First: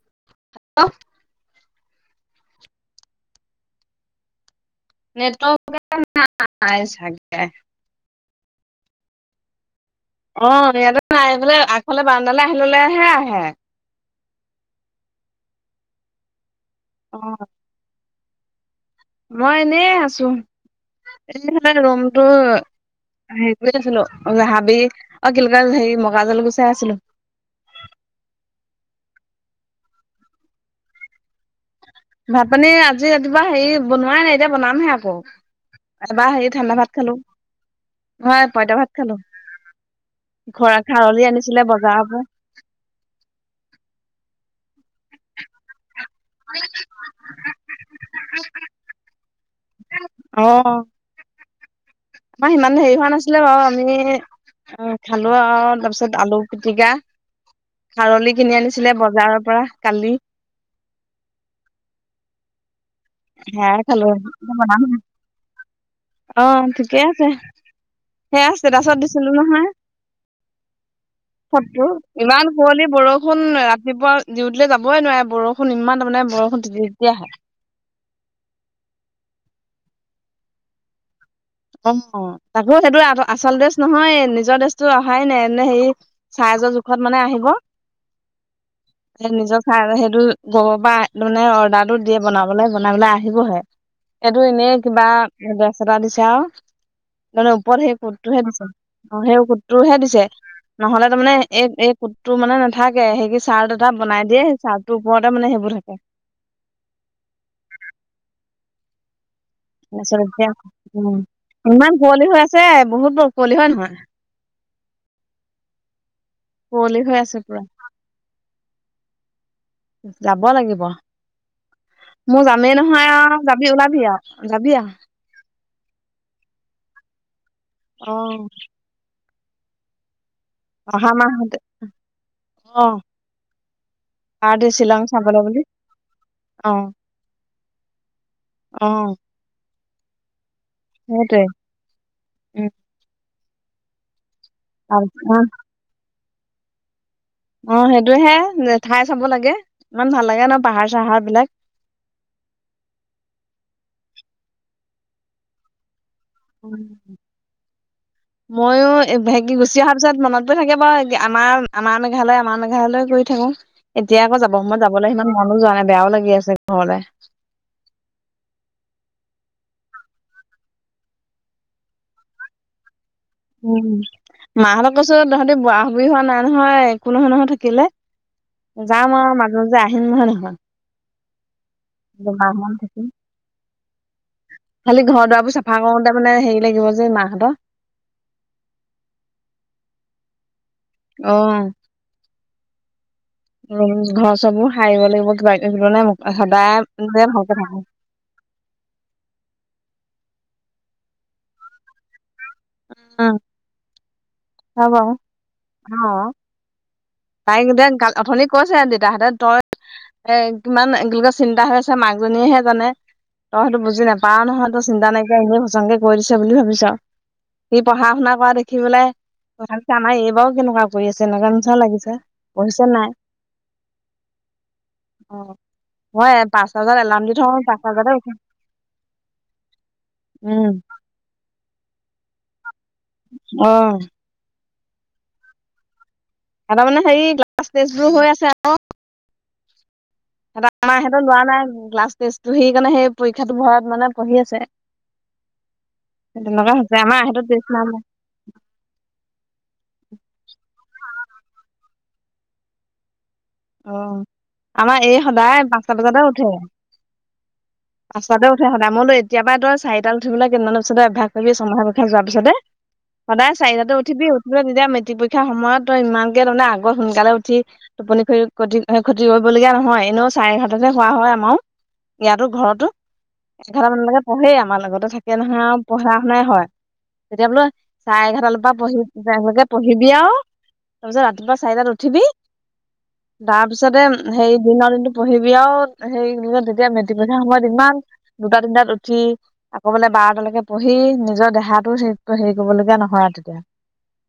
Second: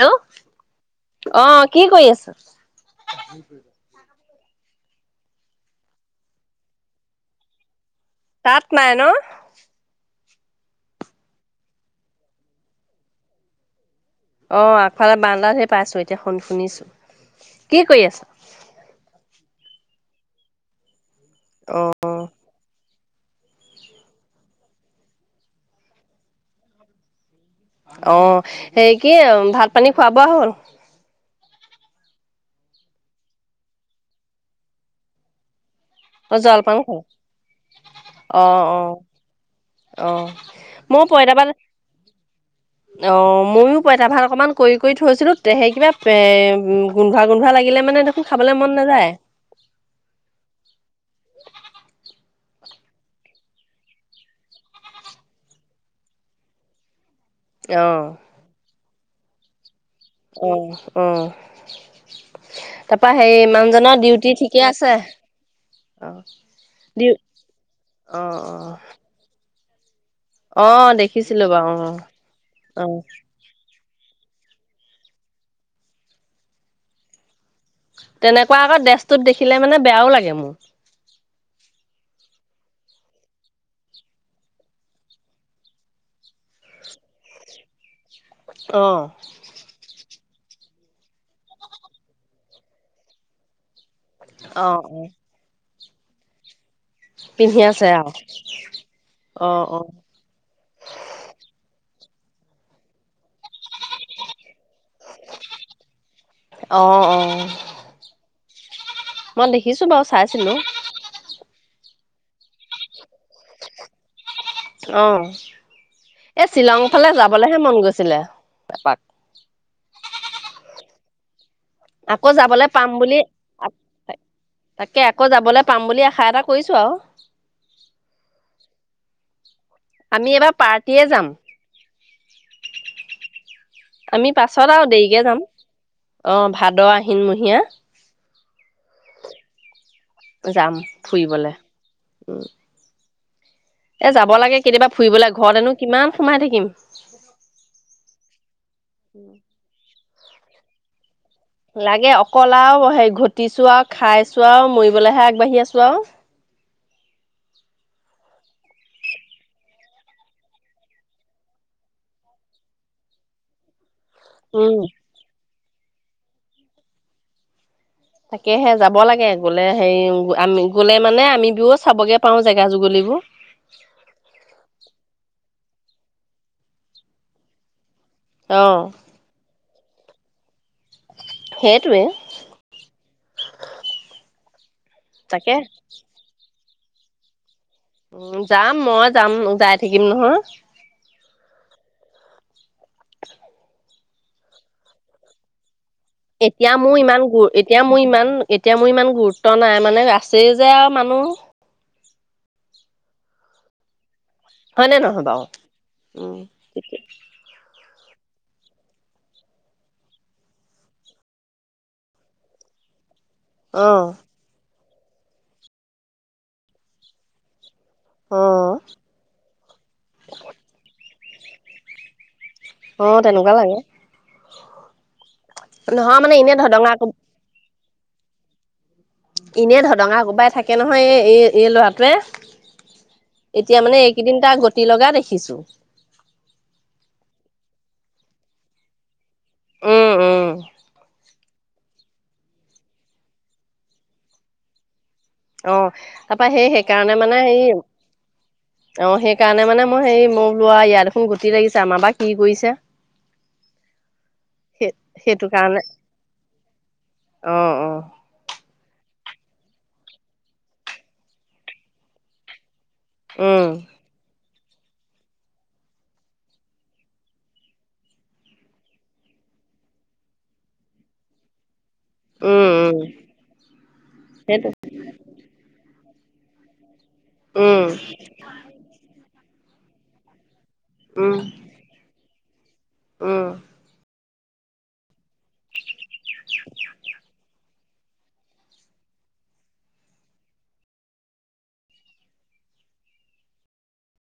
Hello অ' কি কৰি আছে? [inaudible] নেটৰ্ৱক নাই চাগে তাত নাই ন? অ ইয়াতে নাই এইফালে আগফালে বাৰাণ্ডালৈ আহি ল'লেহে আহে। অ' আগফালে বাৰাণ্ডাতহে পাইছো এতিয়া শুন- শুনিছো। অ', কি কৰি আছা। মই এনেই আছো। এ অ ৰুমটো। সেইটোৱে আছিলো হাবি, অ'কি বুলি কয় হেৰি মকৰাজাল গুচাই আছিলো। অ' সে কি ভাত পানী খোৱা-বোৱা হ'ল? ভাত পানী আজি ৰাতিপুৱা হেৰি বনোৱাই নাই এতিয়া বনামহে আকৌ। এবাৰ অ হেৰি জলপান ঠাণ্ডা ভাত খাই খালো, অ নহয় অ পঁইতা ভাত খালো অ ঘৰা ময়ো খাৰলি পইতা ভাত আনিছিলে বজাৰৰ পৰা। অ' ময়ো পঁইতা ভাত অকমান কৰি কৰি থৈছিলো সেই কিবা এ ', গোন্ধোৱা -গোন্ধোৱা লাগিলে মানে দেখোন খাবলে মন নাযায়। অ আমাৰ সিমান হেৰি হোৱা নাছিলে, বাৰু আমি অ', খালো আৰু তাৰপিছত আলু- পিতিকা, খাৰলি কিনি আনিছিলে বৰ্ত, - - জাৰৰ পৰা, - অহ ', অহ্ সেয়াই খালো অ ', ঠিকে ডিউ আছে অ সেয়া অ ষ্টেটেটাচত দিছিলো নহয়। অ দেখিছিলো বাৰু চবটো অ ইমান শুৱলি অ বৰষুণ ৰাতি, - ৰাতিপুৱা ডিউটিলৈ যাবই নোৱাৰে বৰষুণ ইমান, তাৰমানে বৰষুণ যেতিয়া - তেতিয়া আহে। তেনেকুৱা আকৌ ড্ৰেছটোত দেখিলে মানে, বেয়াও লাগে মোৰ। অ', - তাকো সেইটো আচল ড্ৰেছ নহয়, নিজৰ ড্ৰেছটো আহাই নাই এ ', হেৰি চাইজৰ জোখত মানে আহিব। অ', নিজৰ খাই আৰু সেইটো, পা একো মানে অৰ্ডাৰটো দিয়ে বনাবলে বনাই পেলাই আহিবহে এইটো, এনেই অ'। কিবা, - চেতনা দিছে আও তাৰমানে পিন্ধি আছে ওপৰত সেই আৰু সোতটোহে দিছে সেই অ', অ', সোতটোহে দিছে, নহলে তাৰমানে এক, - এক, হুটটো মানে নাথাকে সেই কি চাৰ্ত এটা বনাই দিয়ে সেই চাৰ্ত, টোপতে মানে সেইবোৰ থাকে। অ', অ', মই দেখিছো বাৰু চাইছিলো [unintelligible] কুঁৱলি হৈ আছে বহুত ব', কুঁৱলি হয় - নহয়? অ ', এই শ্বিলং কুঁৱলী ফালে হৈ আছে যাবলেহে পুৰা মন গৈছিলে। তেপাত। যাব লাগিব। আকৌ মোৰ যাবলৈ যামেই পাম নহয় বুলি আৰু যাবি ওলাবি আৰু যাবি আৰু তাকে আকৌ যাবলৈ পাম বুলি আশা এটা কৰিছো, আৰু, অ আমি এইবাৰ, পাৰ্টিয়ে অহা যাম। মাহতে অ আমি পাৰ্টি পাছত আৰু শ্বিলং দেৰিকে চাবলৈ যাম বুলি অ ', ভাদ- আহিনমহীয়া। অহ ', - [inaudible] যাম ফুৰিবলে। উম এ', যাব। হ'ব লাগে কেতিয়াবা অ ফুৰিবলে ঘৰত এনো কিমান, - সোমাই থাকিম। অ ', সেইটোহে নে ঠাই চাব লাগে। ইমান ভাল লাগে ন', পাহাৰ -চাহাৰ বিলাক। লাগে অকল আৰু হে ঘটিছো আৰু খাইছো আৰু মৰিবলৈহে আগবাঢ়ি আছো আৰু। ময়ো হেক গুচি অহাৰ পিছত মনত গ থাকে বাৰু আমাৰ আমাৰ মেঘালয় আমাৰ মেঘালয় কৰি থাকো। এতিয়া আকৌ যাব সময়ত উম। যাবলৈ সিমান। মানুহ জানে বেয়াও লাগি আছে ঘৰলে। তাকেহে যাব লাগে গলে হেৰি আমি গলে মানে আমিবও চাবগে পাও জেগা যুগলিবোৰ। উ মাহঁতক কৈছো তহঁতি বৰাহ হোৱা নাই নহয় একো নহয় নহয় থাকিলে। অঁ যাম আৰু মাজ। যে আহিন মাহত আহ। উ দুমাহ মান থাকিম। খালি ঘৰ তাকে দুৱাৰবোৰ চফা কৰোতে মানে। লাগিব যে মাহ হঁত উ যাম মই যাম যাই থাকিম নহয়। আহ উ ঘৰ চবোৰ সাৰিব লাগিব কিবা কিবি। মানে এতিয়া সদায় মোৰ ইমান গু ভালকে থাকো। এতিয়া মোৰ ইমান এতিয়া মোৰ ইমান গুৰুত্ব নাই মানে ৰা যে যে আৱ মানুহ। অ হয়নে নহয় বাৱ উম। ভায়ংৰদান [unintelligible] গা অথনি কৈছে দেতাহঁতে তই এ কিমান কি বুলি কয় চিন্তা হৈ আছে মাকজনীয়েহে জানে। তই সেইটো বুজি অঁ নেপাও নহয়। চিন্তা নাইকিয়া এনে সচংকে কৈ দিছে বুলি ভাবিছা আৱ। সি পঢ়া শুনা কৰা অঁ দেখি পেলাই কথা পিছে আমাৰ এইবাৰো কেনেকুৱা কৰি আছে এনেকুৱা নিচিনা লাগিছে। পঢ়িছে অ নাই তেনেকুৱা লাগে। অ নহয় মানে এনে ধদঙা সি পাঁচটা বজাতে উঠে ইনিয়ে ধদঙা কোবাই উম থাকে নহয় এই এ। এই ল'ৰাটোৱে। অ এতিয়া মানে এইকেইদিন টা গ। গোতি লগা দেখিছোঁ। তাপা মানে হেৰি ক্লাছ টেষ্ট বোৰ হৈ আছে আক। উম উম সিহঁতে আমাৰ সেত লোৱা নাই। ক্লাছ টেষ্টটো সেইকাৰণে সেই পৰীক্ষাটো ভয়ত মানে পঢ়ি আছে। অ তাপা সেই তেনেকুৱা হৈছে সেইকাৰণে আমাৰ মানে সিহঁতৰ টেষ্ট হেৰি নাই লোৱা অ সেইকাৰণে মানে মই হেৰি মই বোলো আৱ ইয়াৰ দেখোন গোতি লাগিছে আমাৰ বা। কি কৰিছে অ সেই আমাৰ এই সেইটো সদায় কাৰণে পাঁচটা বজাতে উঠে অ অ পাঁচটাতে উঠে সদায় মই লৈ কেতিয়াবা তই চাৰি তাত উঠিবলে কেইদিনমানৰ পিছতে অভ্যাস কৰি ছমাহৰ পৰীক্ষাটো যোৱাৰ পিছতে সদায় উম চাৰিটাতে উঠিবি তেতিয়া মেট্ৰিক পৰীক্ষাৰ সময়ত তই ইমানকে তামানে আগত সোনকালে উঠি টোপনি খ খতি খতি কৰিবলগীয়া নহয় এনেও চাৰে এঘাৰটাত হে শুৱা হয় আমাও ইয়াতো উম ঘৰতো উম এঘাৰটা মানলৈকে পঢ়ে সেইটো আমাৰ লগতে থাকে নহয় আৱ পঢ়া শুনাই হয় তেতিয়া বোলো উম চায়ে এঘাটাৰ পৰা পঢ়ি যায় পঢ়িবি আৱ তাৰপিছত উম ৰাতিপুৱা চাৰিটাত উঠিবি উম তাৰ পিছতে হেৰি দিনৰ দিনটো পঢ়িবি আও, হেৰি তেতিয়া মেটিক পৰীক্ষাৰ সময়ত ইমান দুটা তিনটাত উঠি আকৌ বোলে বাৰটালৈকে পঢ়ি নিজৰ দেহাতো হেৰি কৰিবলগীয়া নহয় আৰু তেতিয়া।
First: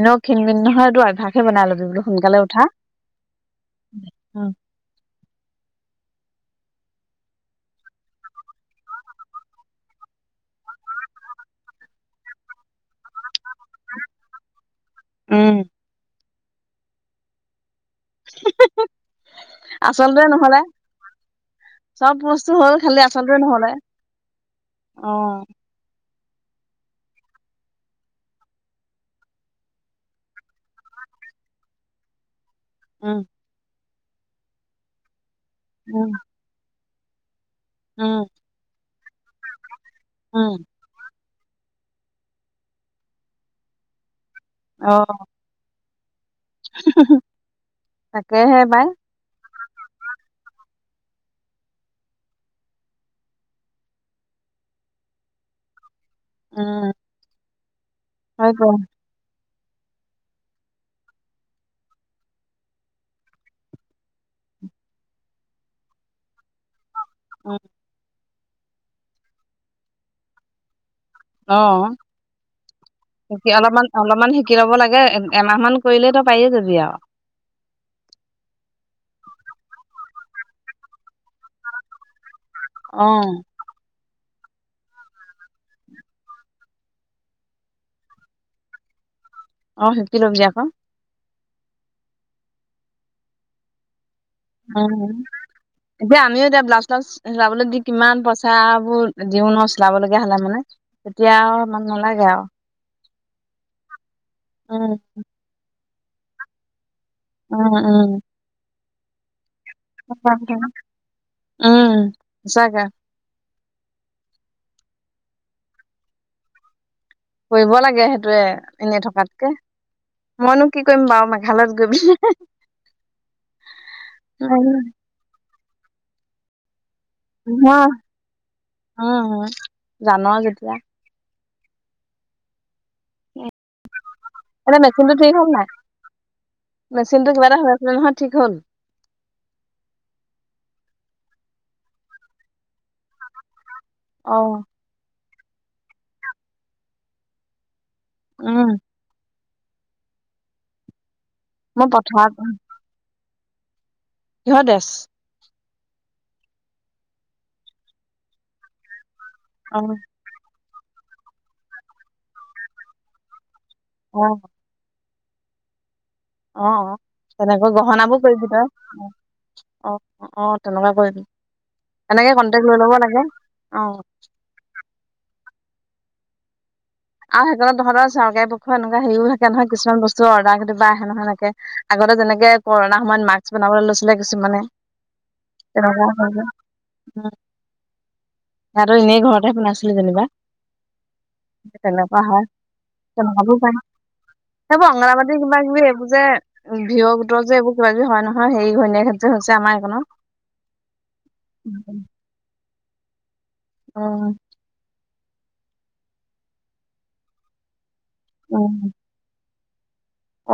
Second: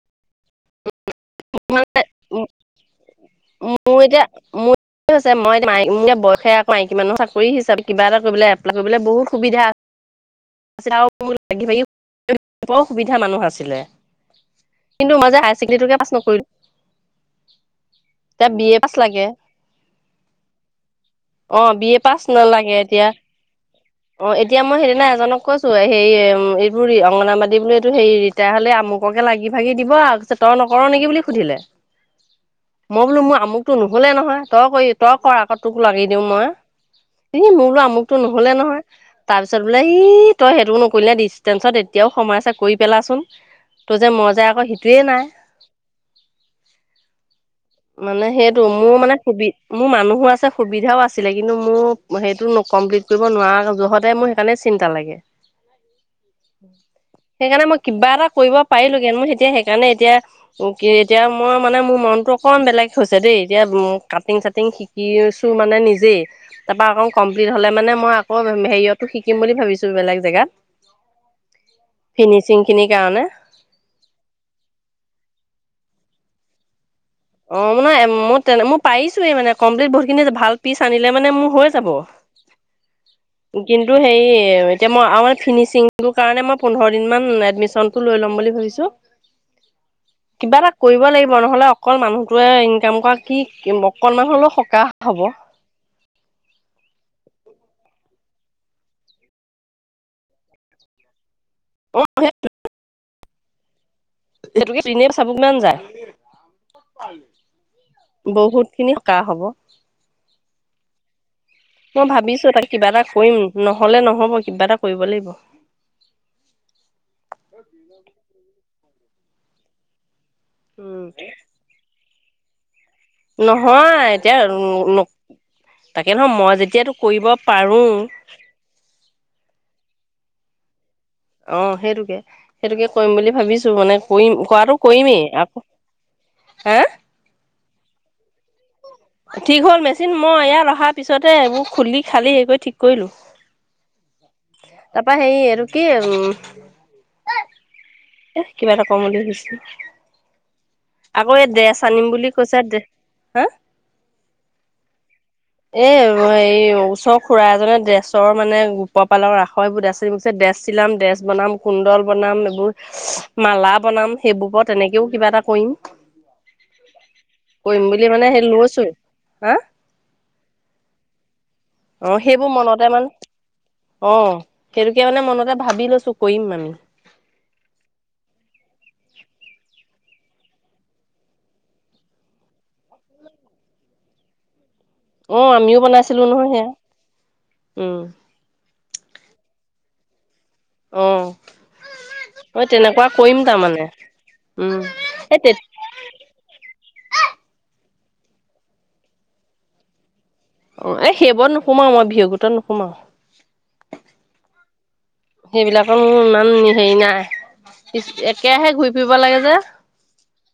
এনেও ক্ষীণ মিন নহয় এইটো অভ্যাসে বনাই ল'বি বোলো সোনকালে উঠা মোৰ এতিয়া উম মোৰ হৈছে মই এতিয়া ম ম বয়সে মাইকী মানুহ চাকৰি হিচাপে কিবা এটা কৰিবলৈ এপ্লাই কৰিবলৈ বহুত সুবিধা। লাগি ভাগি বৰ সুবিধা মানুহ আছিলে কিন্তু মাজে আ উম ক পাছ নকৰিলো। এতিয়া বি এ পাছ লাগে। আচলটোৱে নহলে অ বি এ চব পাছ বস্তু হ'ল নালাগে খালি এতিয়া, আচলটোৱে নহলে অ এতিয়া মই সেইদিনা অ এজনক কৈছো হে উ এইবোৰ ৰি অংনাবাদী বোলে এইটো হেৰি ৰিটায়াৰ হ'লে আমুককে লাগি ভাগি দিব আৰু। পিছত তই নকৰ নেকি বুলি সুধিলে। মই উম বোলো মোৰ আমুতটো নু বোলে নহয় তই কৰি তই কৰা ফটোক উম লাগি দিওঁ মই। ই মোৰ বোলো উম আমুকতটো নহ'লে নহয়। তাৰ পিছত বোলে ই উম তই সেইটোও নকৰিলে দিছ দিছটেন্চত এতিয়াও সময় আছে কৰি পেলা চোন। তো যে যায় আকৌ অ সেইটোৱেই নাই [inaudible] মানে তাকেহে সেইটো বাই মোৰ মানে সুবি মোৰ মানুহো আছে, সুবিধাও আছিলে, কিন্তু মোৰ সেইটো কমপ্লিট কৰিব নোৱাৰা যহতে মোৰ সেইকাৰণে চিন্তা লাগে। উ উম [inaudible] সেইকাৰণে মই কিবা এটা কৰিব সেইটোৱে পাৰিলোগে মই তেতিয়া সেইকাৰণে এতিয়া কি এতিয়া মই মানে মোৰ মনটো অকনমান বেলেগ হৈছে দেই। এতিয়া কাটিং চাটিং শিকিছো মানে নিজেই। তাৰপৰা আকৌ কমপ্লিট উম, হ'লে মানে মই অঁ হেৰিয়তো শিকিম বুলি ভাবছো বেলেগ জেগাত অঁ। ফিনিচিং খিনিৰ কাৰণে শি অলপমান অলপমান শিকি লব লাগে এমাহমান কৰিলেই তো পাৰি যাবি আৰু অঁ মানে মই মই পাৰিছোই মানে কমপ্লিট বহুতখিনি ভাল পিছ আনিলে মানে মোৰ হৈ যাব অহ হেই এতিয়া মই ফিনিচিং কাৰণে মই পোন্ধৰ দিনমান এডমিশনটো লৈ লম বুলি ভাবিছো। অঁ শিকি ল'ব যে আকৌ। মান হলে অকল মানুহটোৱে ইনকাম কৰা কি? অকনমান হ'লেও উ সকাহ হ'ব। এতিয়া আমিও অঁ এতিয়া ব্লাছউ চেলাউছ যাবলৈ দি। কিমান পইচাঁবোৰ দিওঁ ন চিলাব লগীয়া হলে মানে তেতিয়া আৰু। ইমান অ' নালাগে আৰু সিহেতোকে পিনে চাব মন যায়। উম, উম, বহুত খিনি। কাহঁ হ'ব। উম, মই ভাবিছো তাক সঁচাকে কিবা এটা কৰিম নহলে নহব কিবা এটা। কৰিব লাগিব। কৰিব লাগে সেইটোয়ে। এনেই থকাতকে। মইনো কি উম, কৰিম বাৰু মেঘালয়ত গৈ। নহয় এতিয়া তাকে নহয় মই যেতিয়া। যিহেতু। কৰিব পাৰো। উম, উম, জান যেতিয়া। অঁ সেইটোকে। সেইটোকে কৰিম বুলি ভাবিছোঁ মানে কৰিম কৰাটো এতিয়া মেচিনটো কৰিমেই ঠিক হ'ল আকৌ নাই হাঁ। মেচিনটো কিবা এটা হৈ আছিলে নহয় ঠিক হল। ঠিক হ'ল মেচিন মই ইয়াত অহাৰ পিছতে এইবোৰ খুলি খালি হে কৰি ঠিক কৰিলো। অঁহ। সেই আৰু কি। এ উম কিবা এটা কম বুলি ভাৱিছিলো। আকৌ এই মই ড্ৰেছ আনিম পথাৰত বুলি উম, কৈছে ডে। হে। কিহৰ ড্ৰেছ এ হেৰি ওচৰৰ খুৰা এজনে ড্ৰেছৰ মানে গোপত পালৰ অ আখয়বোৰ ড্ৰেচ আনিছে দে চিলাম ড্ৰেছ বনাম কুণ্ডল বনাম এইবোৰ মালা বনাম অ সেইবুকত তেনেকেওঁ কিবা এটা কৰিম। অ অ তেনেকৈ কৰিম বুলি গহনাবোৰ মানে সেই কৰিবি তই। লৈছোৱে হা অ অ অ তেনকা কৰিবি অ এনেকে সেইবোৰ কণ্টেক্ট লৈ মনতে ল'ব মানে লাগে, অ সেইটোকে মানে মনতে ভাবি লৈছো কৰিম আমি। আৰু সেইকাৰণত তহঁতৰ চৰকাৰী পক্ষ এনেকোৱা হেৰিও থাকে নহয়, কিছুমান বস্তু অৰ্ডাৰ কিবা আহে নহয় এনেকে, আগতে যেনেকে কৰোণাৰ সময়ত মাস্ক বনাবলৈ লৈছিলে কিছুমানে। অ আমিও তেনেকুৱা বনাইছিলো হয় যে নহয় সেয়া। উম। তহাতক এনেই ঘৰতে শুনাইছিলে যেনিবা। অহ। তেনেকোৱা হয় তেনেকোৱাবোৰ পায়। উম সেইবোৰ অংগৰাবাদী এই তে কিবা কিবি এইবোৰ যে ভিঅ গোটৰ যে এইবোৰ কিবাকিবি হয় নহয় হেই ঘৈনীয়েক হেত যে হৈছে আমাৰ এইখনত। অ এই সেইবোৰত নোসোমাওঁ মই ভী অ গোতত নু সোমাও অ। সেইবিলাকৰ মোৰ ইমান হেৰি নাই উম। একেৰাহে ঘূৰি ফুৰিব লাগে যে।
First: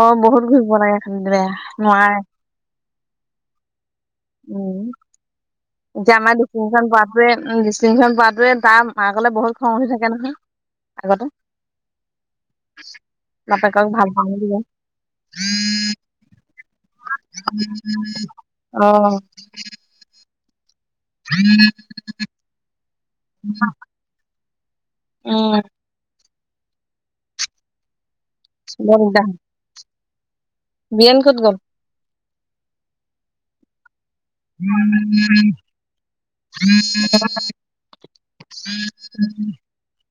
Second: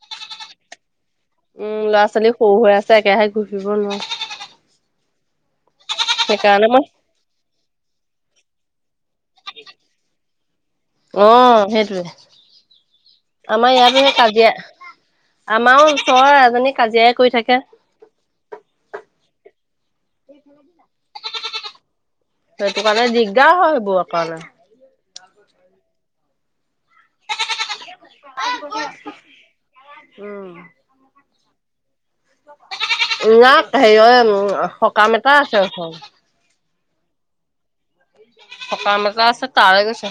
অ বহুত ঘূৰিব লাগে খালী দে উম, ল'ৰা নোৱাৰে। ছোৱালী সৰু হৈ একেৰাহে ঘূৰি ফুৰিব নোৱাৰোঁ। উম এতিয়া আমাৰ সেইকাৰণে মই ডিষ্টিংচন পোৱাটোৱে উ ডিষ্টিংচন পোৱাটোৱে তাৰ মা কলে বহুত খং উঠি থাকে নহয়। আগতে অহ সেইটোৱে। আমাৰ বাপেকক ইয়াতো ভাল সে পাওঁ বুলি কাজিয়া, কয় আমাৰো ওচৰৰ এজনী কাজিয়াই কৰি থাকে। অ। [inaudible] [unintelligible] সেইটো কাৰণে দিগদাৰ হয় সেইবোৰ কাৰণে। উম। [unintelligible] [unintelligible] উম। বিয়েন ক'ত গ'ল? ন সেৰি অ [unintelligible] উম সকাম এটা আছে ওচৰত। [unintelligible] সকাম এটা আছে তালে গৈছে।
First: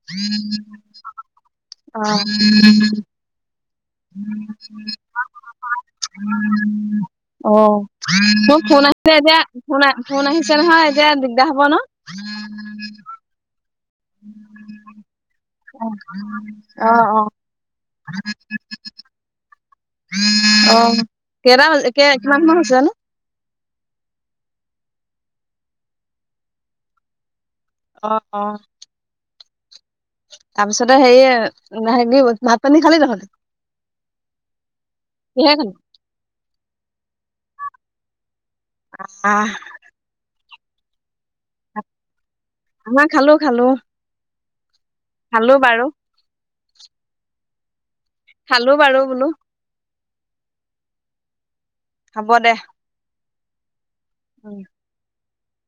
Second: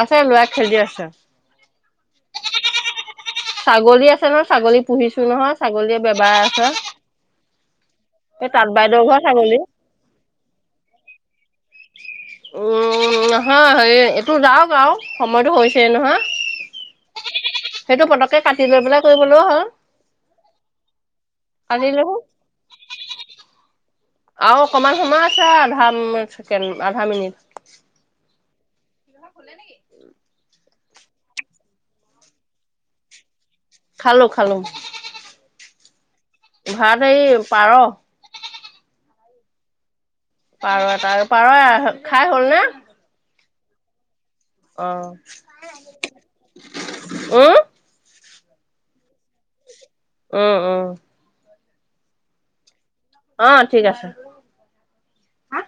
আছে ল'ৰাই খেলি আছে। অহ। [unintelligible] ছাগলী আছে ন, ছাগলী পুহিছো নহয় ছাগলীয়ে বেবাই আছে। অঁ। এই মোৰ তাঁত ফোন বাইদেউৰ আছে ঘৰ এতিয়া, ছাগলী। ফোন ফোন আহিছে নহয়। দিগদা হব ন? অ [unintelligible] অ হে এইটো যাওক আৰু সময়টো হৈছে নহয়, অ অ সেইটো পতককে কাটি লৈ পেলাই কৰিবলৈও হ'ল। অ কেইটা কাটি হৈছে লৈ কিমান মান হৈছে ইনেই? আৰু অকনমান সময় আছে আধা আধা মিনিট। আহ অঁ। খোলে নেকি। তাৰপিছতে সেৰি হে ভাত পানী খালি দেখোন। খালো খালোঁ। [unintelligible] ভাত এই পাৰ। আ। পাৰৱত আৰু [unintelligible] পাৰ খাই হ'ল নে? খালোঁ। অঁ। আহ [unintelligible] খালো বাৰু বোলো। উম উম। হ'ব দে। অ ঠিক আছে। উম। হা [unintelligible]